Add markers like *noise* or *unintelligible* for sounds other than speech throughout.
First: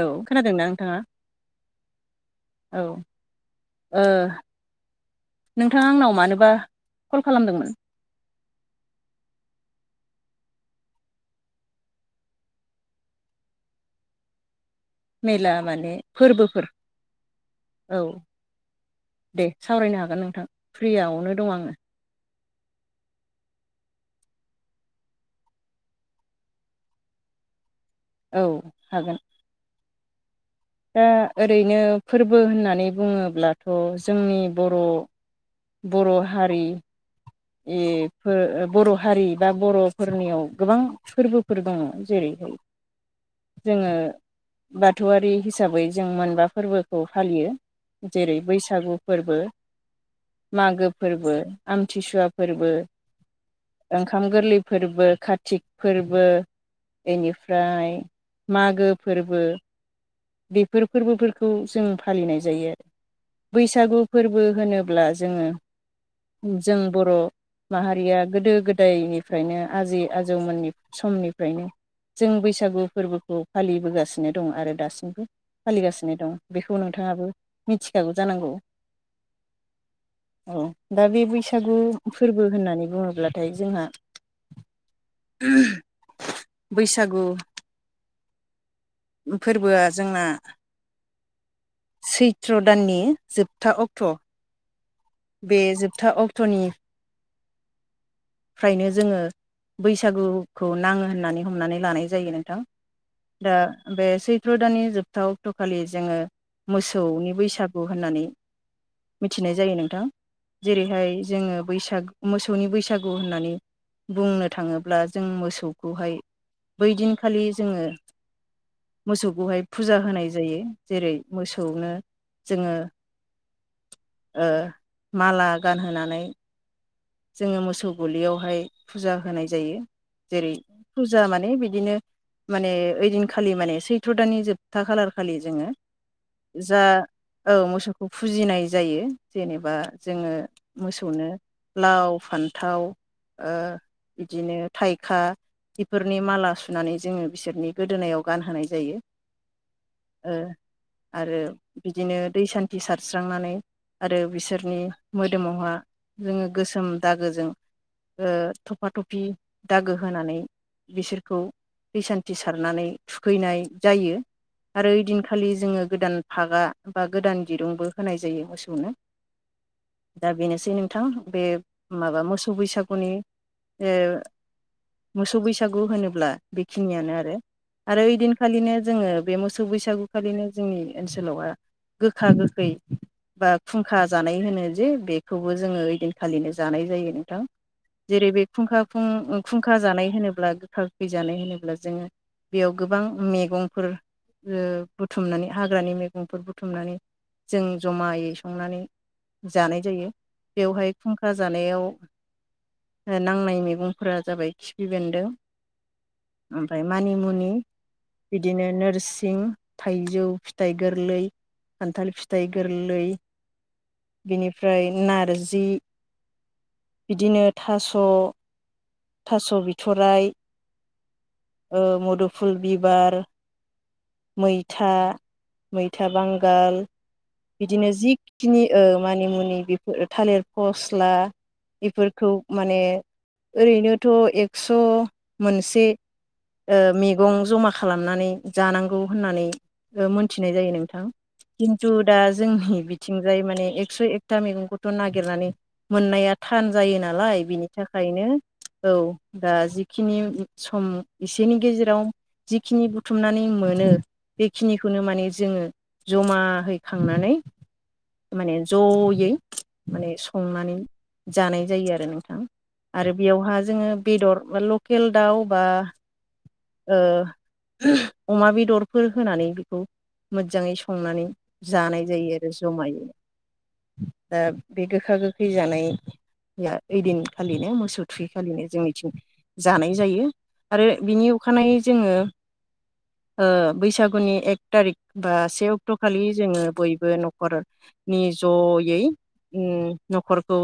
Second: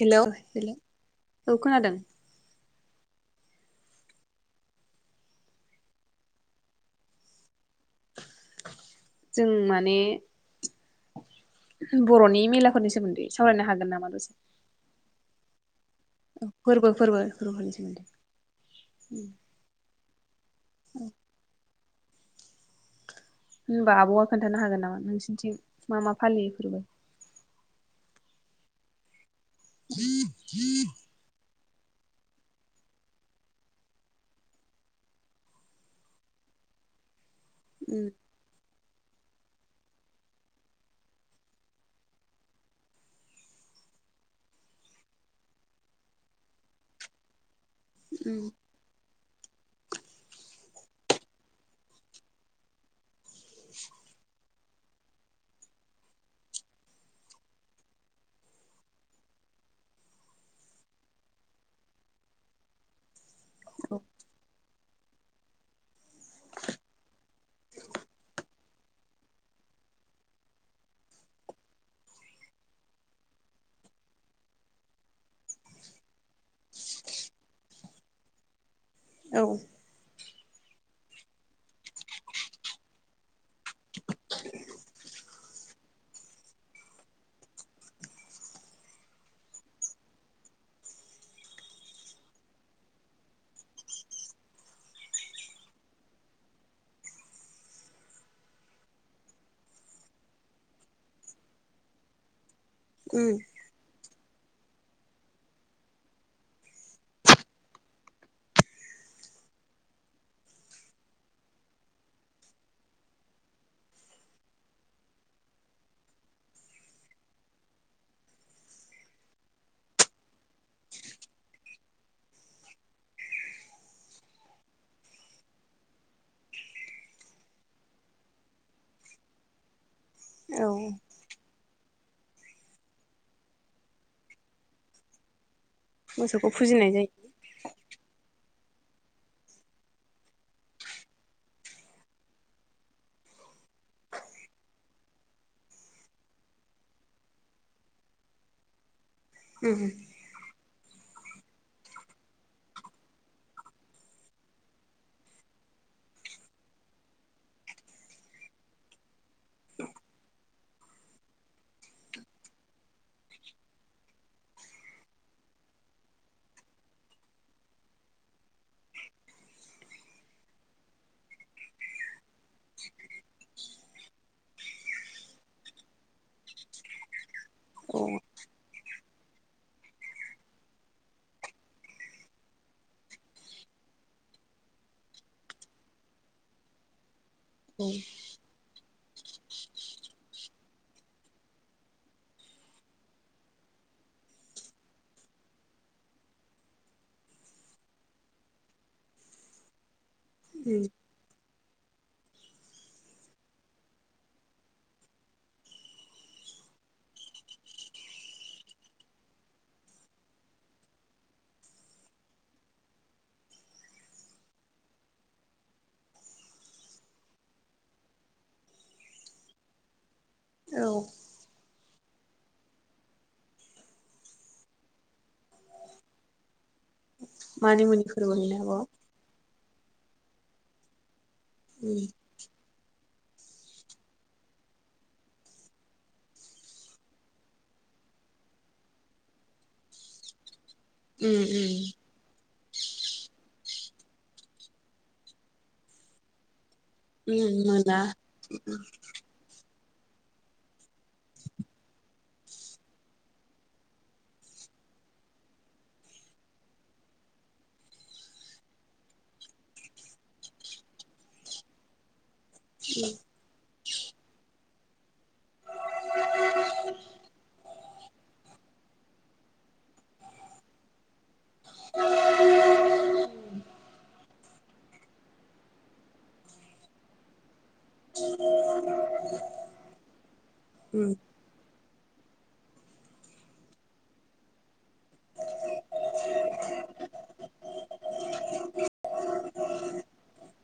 Hello खोनादोंना नोंथाङा औ खोनादों। औ ओ नोंथाङा आंनाव मानोबा कल खालामदोंमोन? जों माने बर'नि मेलाफोरनि सोमोन्दै सावरायनो हागोन नामा दसे? मेला माने औ फोर्बोफोर फोरबो फोरबो फोरबोफोरनि औ सोमोन्दै दे सावरायनो हागोन नोंथां फ्रियावनो दं आङो। होनबा आब'आ खोन्थानो हागोन नामा नोंसिन्थिं मा मा फालियो फोर्बो? औ हागोन। *inaudible* ओ ओथ ओरैनो फोर्बो होननानै बुङोब्लाथ' जोंनि बर' बर' हारि उम एफोर ओ बर' हारि बा बर'फोरनियाव गोबां फोर्बोफोर दङ। जेरैहाय जोङो बाथौआरि हिसाबै जों मोनबा फोर्बोखौ फालियो। जेरै उम बैसागु फोर्बो, मागो फोर्बो, आमथिसुवा फोर्बो, ओंखाम गोरलै फोर्बो, कार्टिक फोर्बो इनिफ्राय मागो फोर्बो बेफोर फोर्बोफोरखौ जों फालिनाय जायो आरो। बैसागु फोर्बो होनो ब्ला जोङो जों बर' माहारिया गोदो गो दैनिफ्रायनो आजै आजौमोननि समनिफ्रायनो जों बैसागु फोरबोखौ फालिबोगासिनो दं आरो दासिम। फालिगासिनो दं। बेखौ नोंथाङाबो मिथिखागौ जानांगौ औ। औ दा बे बैसागु फोर्बो होननानै बुङोब्लाथाय जोंहा बैसागु फोर्बोआ जोंना सैथ्र' दाननि जोबथा अक्ट'। बे जोबथा अक्ट'नि फ्रायनो जोङो बैसागुखौ नाङो होननानै हमनानै लानाय जायो नोंथां। उम दा बे सै सैथ्र' दाननि जोबथा अक्ट'खालि जोङो मोसौनि बैसागु होननानै मिथिनाय जायो नोंथां। जेरैहाय जोङो बैसागु मोसौनि बैसागु बैसागु होननानै बुंनो थाङोब्ला जों मोसौखौहाय बै दिनखालि जोङो मोसौखौहाय फुजा होनाय जायो। जेरै मोसौनो जोङो ओ माला गानहोनानै जोङो मोसौ गलियावहाय फुजा होनाय जायो। जेरै औ फुजा माने बिदिनो माने ओइदिनखालि माने सैथ्र' दानि जोबथा खालार खालि जोङो मोसौखौ जा फुजिनाय जायो औ मोसौखौ फुजिनाय जायो। जेनेबा जोङो मोसौनो लाव, फान्थाव ओ बिदिनो थाइखा बेफोरनि माला सुनानै जोङो बिसोरनि गोदोनायाव गानहोनाय जायो। उम। ओ आरो बिदिनो दै सान्थि सारस्रांनानै आरो बिसोरनि मोदोमावहा जोङो गोसोम दागोजों ओ थफा थफि दागो होनानै बिसोरखौ दै सान्थि सारनानै थुखैनाय जायो आरो ओइदिनखालि जोङो गोदान फागा बा गोदान दिरुंबो होनाय जायो मोसौनो दा बेनोसै नोंथां। बे माबा मोसौ बैसागुनि ओ मोसौ बैसागु होनोब्ला बेखिनियानो आरो औ ओइदिनखालिनो जोङो बे मोसौ बैसागुखालिनो जोंनि ओनसोलावहा गोखा गोखै बा खुंखा जानाय होनो जे बेखौबो जोङो ओइदिन खा लिनो जानाय जायो नोंथां औ जेरै बे खुंखा फुं खुंखा जानाय होनोब्ला गोखा गोखै जानाय होनोब्ला जोङो बेयाव गोबां मेगंफोर बुथुमनानै हाग्रानि मैगंफोर बुथुमनानै जों जमायै संनानै जानाय जायो। उम बेवाहाय ख्रा जानायाव नांनाय मैगंफोरा जाबाय खिफि बेन्दों ओमफ्राय मानिमुनि बिदिनो नोरसिं थाइजौ फिथाइ गोरलै खान्थाल फिथाइ गोरलै बिनिफ्राय नारजि बिदिनो थास' थास' बिथ'राय औ मदुफुल बिबार मैथा मैथा बांगाल मानि बिदिनो मुनि फोरबो होनो जिखिनि ओ आब' मानिमुनि बे थालेर फस्ला उम बेफोरखौ माने ओरैनोथ' एक्स' मोनसे ओ मैगं जमा खालामनानै जानांगौ गौ होननानै मोनथिनाय जायो नों थां उम किन्तु उम दा जोंनि बिथिंजाय मानानि एकस' एकथा मैगंखौथ' नागिरनानै मोननाया थान। जायो नालाय उम बिनि मोना थाखायनो औ दा खिनि सम एसेनि गेजेराव जिखिनि बुथुमनानै मोन नो बेखिनिखौनो माने जोङो जमाहैखांनानै माने जयै माने संनानै जानाय जायो आरो नोंथां। आरो बेयावहा जोङो बेदर लकेल दाउ बा ओ अमा बेदर बेदरफोर होनानै बेखौ मोजाङै संनानै जानाय जायो आरो जमायै ओ बे गोखा गोखै जानाया ओइदिनखालिनो मोसौ थुयैखालिनो जोंनिथिं जानाय जायो आरो उम बिनि अखानायै जोङो ओ बैसागुनि एक थारिक बा से अक्ट' खालि जोङो बयबो न'खरनि जयै ओम न'खरखौ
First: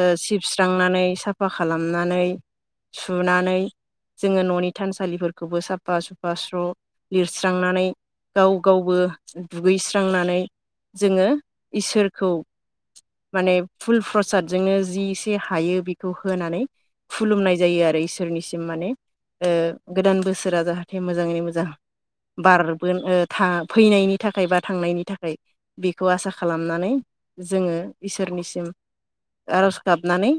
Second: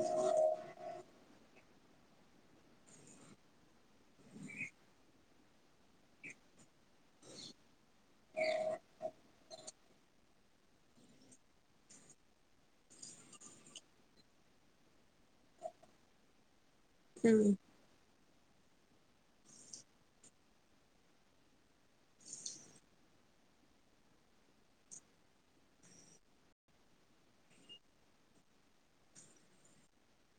ओ सिबस्रांनानै साफा खालामनानै सुनानै जोङो न'नि थानसालिफोरखौबो साफा सुफा स्र' लिरस्रांनानै गाव गावबो दुगैस्र स्रांनानै जोङो इसोरखौ माने फुल प्रसादजोंनो जि इसे हायो बेखौ होनानै उम खुलुमनाय जायो आरो इस सोरनिसिम माने गोदान बोसोरा जाहाथे मोजाङै मोजां बारबोनो थाफैनायनि थाखाय बा थांनायनि थाखाय बेखौ आसा खालामनानै जोङो इसोरनिसिम आर'ज गाबनानै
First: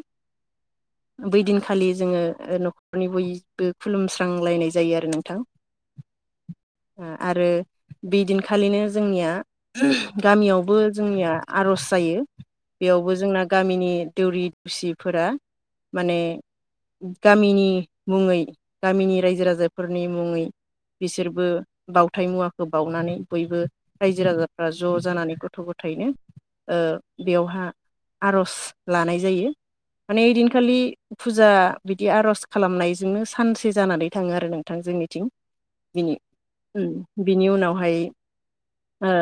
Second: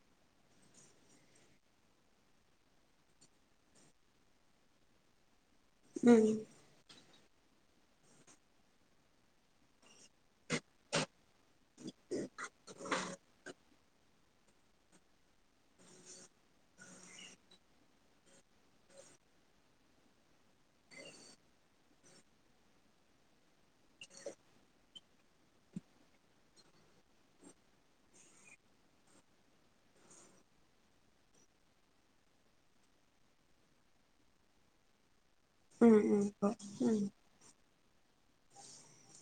बै दिनखालि जोङो न'खरनि बयबो खुलुमस्रांलायनाय जायो आरो नोंथां। उम आरो बे दिनखालिनो जोंनिया गामियावबो जोंनिया आर'ज जायो बेयावबो जोंना गामिनि दौरि दौसिफोरा माने गामिनि मुङै गामिनि रायजो राजाफोरनि मुङै बिसोरबो बावथाय मुवाखौ बावनानै बोयबो रायजो राजाफ्रा ज' जानानै गथ' गथायनो ओ बेयावहा आर'ज लानाय जायो माने ओइदिनखालि फुजा बिदि आर'ज खालामनायजोंनो सानसे जानानै थाङो आरो नोंथां जोंनिथिं। उम बिनि उम औ उम ओम बिनि उनावहाय हो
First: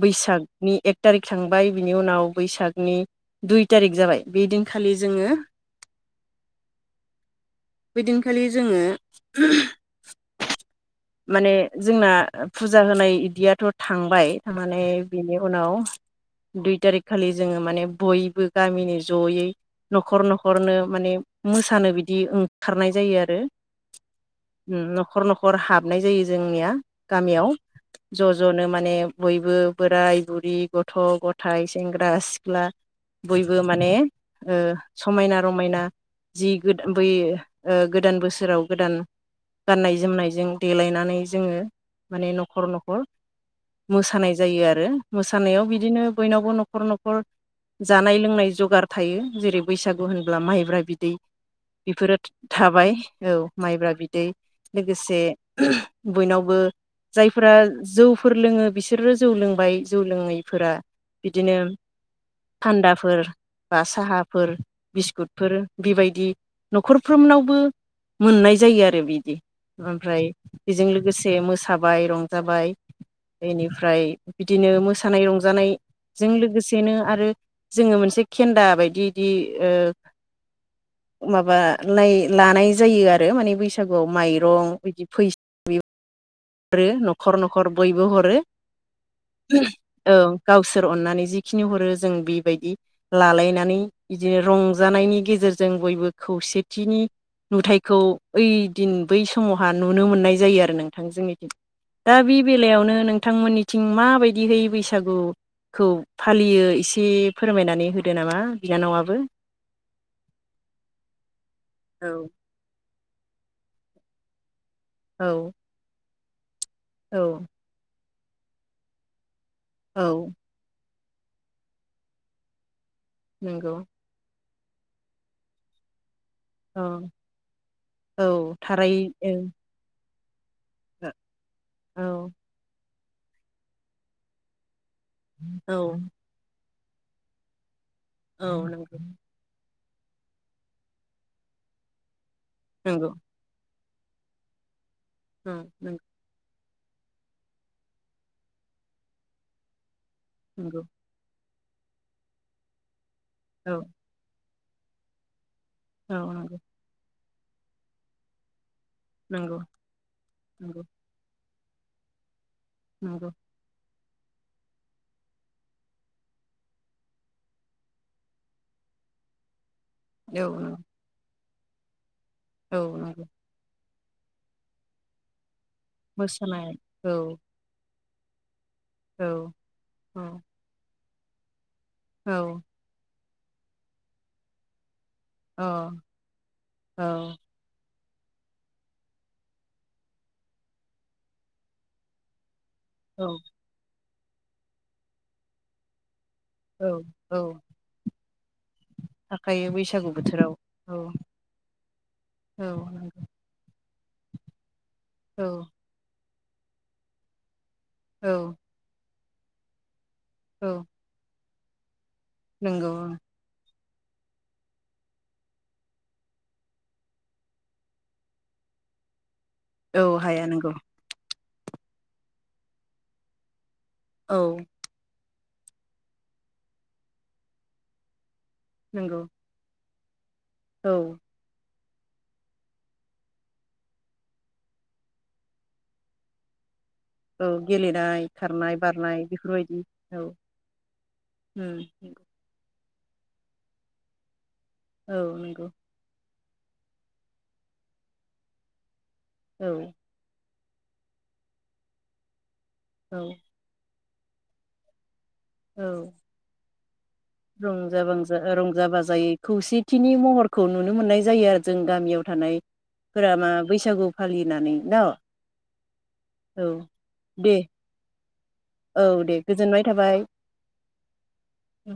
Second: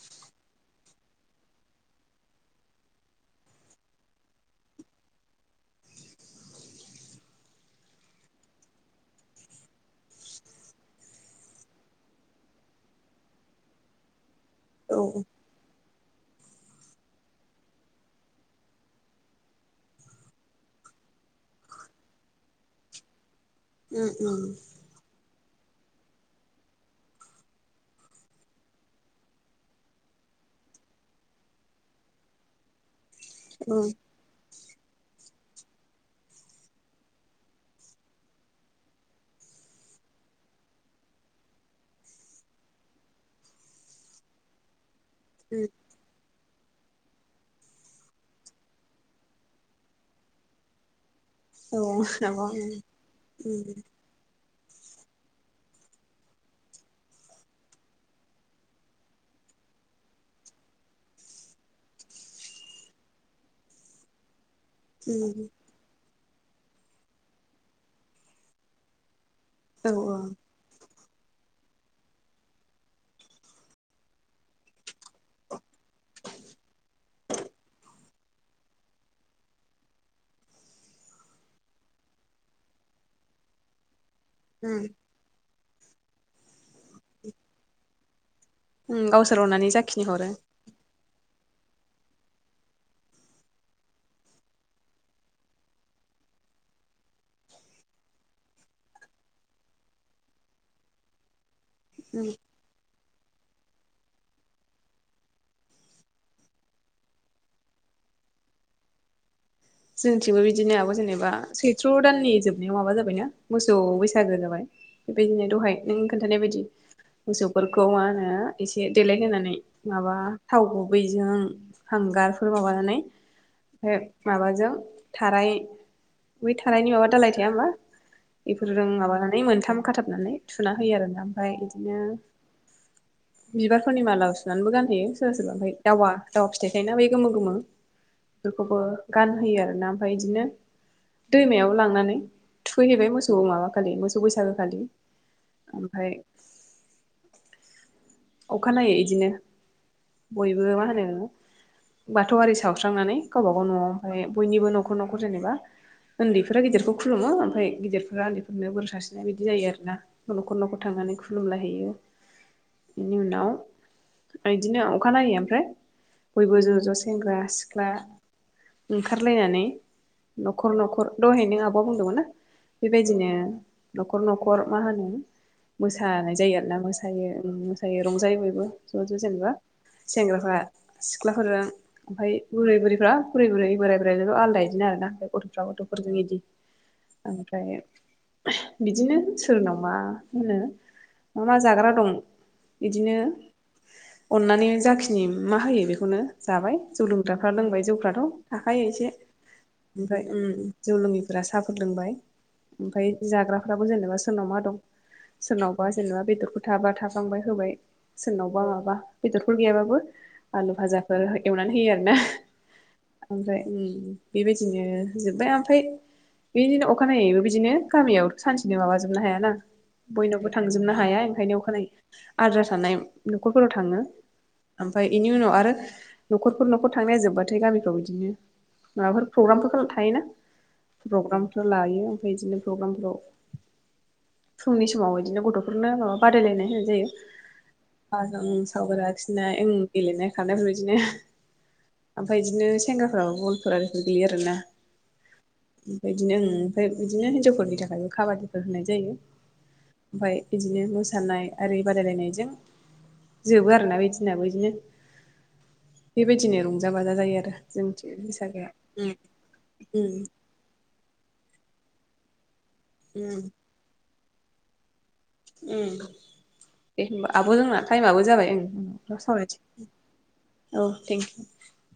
बैसागनि एक तारिख थांबाय बिनि उनाव बैसागनि दुइ तारिख जाबाय बे दिनखालि जोङो बेदिनखालि जोङो माने जोंना फुजा होनाय इदियाथ' थांबाय थांनानै औ उम बिनि उनाव दुइ थारिख खालि जोङो माने बयबो गामिनि जयै न'खर न'खरनो माने मोसानो बिदि ओंखारनाय जायो आरो। उम उम। हर हाबनाय जायो जोंनिया गामियाव ज' ज'नो माने बयबो बोराय बुरि गथ' गथाय सेंग्रा सिख्ला बयबो उम माने उम समायना रमायना जि ओ बै गोदान बोसोराव गोदान गाननाय जोमनायजों देलायनानै जोङो माने न'खर न'खर मोसानाय जायो आरो। मोसानायाव बिदिनो बोयनावबो न'खर न'खर जानाय लोंनाय जगार थायो जेरै बैसागु होनब्ला माइब्रा बिदै बेफोरो औ आब' उम थाबाय औ उम माइब्रा बिदै। लोगोसे बयनावबो जायफोरा जौफोर लोङो बिसोरो जौ लोंबाय जौ लोङैफोरा बिदिनो थान्दाफोर बा साहाफोर उम बिस्कुटफोर बेबायदि न'खरफ्रोमनावबो मोननाय जायो आरो बिदि। औ ओमफ्राय बेजों गोसे मोसाबाय रंजाबाय बेनिफ्राय बिदिनो मोसानाय रंजानाय जों लोगोसेनो आरो जोङो मोनसे केेन्दा बायदि बिदि माबा लाय लानाय जायो आरो माने बैसागु गुआव माइरं उम बिदि फै *unintelligible* हरो न'खर न'खर बयबो हरो उम गावसोर अननानै *unintelligible* जाखिनि औ हरो गावसोर अननानै जि खिनि हरो जों बेबायदि लालायनानै बिदिनो रंजानायनि गेजेरजों बयबो खौसेथिनि नुथायखौ ओइदिन बै समावहा नुनो मोननाय जायो आरो नोंथां जोंनि *unintelligible* दा उम बे बेलायावनो नों थांमोननिथिं माबायदिहै बैसागुखौ फालियो एसे फोरमायनानै होदो नामा बिनानावआबो जोंथिंबो बिदिनो आबौ जेनेबा सैथ्र' औ दाननि जोबनायाव माबा जाब *unintelligible* मोसौ बैसागो जाबाय बेदिनो औ दहाय नों खोन्थानाय बायदि औ मोसौफोरखौ मा होनो एसे देलायहोनानै औ माबा थावखौ बैजों हांगारफोर माबानानै नंगौ *inaudible* बे माबा जों थाराइ बै औ थाराइयनि माबा दालाय थाया होनबा औ बेफोरजों थारै माबानानै ओं मोनथाम खाथाब *unintelligible* थुना होयो आरोना ओमफ्राय बिदिनो औ बिबारफोरनि मालाबो सुनानैबो गान होयो सोरबा सोरबा औ आमफाय दावा दावा फिथाइ थायोना बै गोमो गोमो औ बेफोरखौबो नंगौ। *unintelligible* आरोना ओमफ्राय बिदिनो दैमायाव लांनानै थुखैहैबाय नंगौ मोसौ माबा खालि मोसौ बैसागो खालि औ नंगौ ओमफ्राय *inaudible* अखानायै इदिनो बयबो नंगौ मा होनो बाथौआरि सावस्रांनानै गावबा गाव औ न'वाहाय बयनिबो न'खर न'खर जेनेबा औ नंगौ उन्दैफोरा गिदिरखौ खुलुमो ओमफ्राय गिदिरफोरा ओन्दैफोरनो बोर सारसिनाय बिदि नंगौ जायो आरोना नखर नंगौ नखर थांनानै खुलुमलाय होयो बेनि नंगौ उनाव बिदिनो अखानायै ओमफ्राय बयबो ज' ज'सेंग्रा सिख्ला ओंखारलायनानै औ नखर नंगौ नखर दहाय नों आब'आ बुंदोंमोन ना? औ नंगौ बेबायदिनो नखर नखर मा होनो मोसानाय जायो आरोना मोसायो। जायो रंजायो बयबो। ज ज जेनबा औ औ सेंग्राफ्रा सिख्लाफोरा। औ ओमफाय बोराय बुरैफ्रा। बुरै बुरै बोराय बुरायल आलदा इदिनो आरोना अ गथफ्रा गथफोरजों इदि औ ओमफ्राय बिदिनो सोरनाव मा होनो मा मा जाग्रा दं बिदिनो औ अननानै जाखिनि मा होयो बेखौनो जाबाय औ जौ औ लोंग्राफ्रा लोंबाय जौफ्राथ थाखायो एसे थाखायो बैसागु ओमफ्राय बोथोराव जौ औ लोङिफोरा साहाफोर लोंबाय औ ओमफ्राय नंगौ जाग्राफ्रा जेनेबा सोरनाव मा दं। औ सोरनावबा जेनेबा बेदर थाबा थाफांबाय होबाय औ सोरनावबा माबा- बेदरखौ गैयाबाबो आलु फाजाखौनो है एवनानै होयो आर ना। नोंगौ। बेबायदिनो होजोब्बाय ओमफ्राय बिदिनो अखानायैबो बिदिनो गामियाव सानसेनो माबाजोबनो हायाना औ हाया बयनावबो नंगौ थांजोबनो हाया ओंखायनो *unintelligible* आद्रा साननाय न'खर फोराव थाङो औ आमफाय बेनि उनाव आरो न'खरफोर न'खर थांनाया जोब्बाथाय गामिफ्राव बिदिनो नंगौ माबाफोर प्रग्राम हायोना- औ प्रग्रामफोर लायो ओमफ्राय बिदिनो प्रग्रामफ्राव फुंनि समाव बिदिनो गथ'फोरनो माबा बादायलायनाय होनाय औ गेलेनाय जायो खारनाय सावगरि बारनाय आखिनाय बेफोरबायदि औ गेलेनाय खारनायफोरबायदिनो उम ओमफ्राय बिदिनो सेंग्राफ्राबो बलफोर बेफोर गेलेयो आरोना औ नंगौ। ओमफ्राय बिदिनो ओमफ्राय बिदिनो हिनजावफोरनि थाखायबो खाबादिफोर होनाय जायो। औ ओमफ्राय बिदिनो मोसानाय आरि बादायलायनाय जों औ जोबो आरोना बिदि जोंनाबो बिदिनो औ बेबायदिनो औ रंजा बाजा रंजा उम बाजायै खौसेथिनि उम महरखौ नुनो मोननाय जायो आरो जों गामियाव थानाय उम फोराबा बैसागु फालिनानै ना? उम दे होनबा आब' जोंना टाइमआबो जाबाय। औ दा दे गोजोननाय थाबाय। सावरायनौसै औ थेंक इउ। औ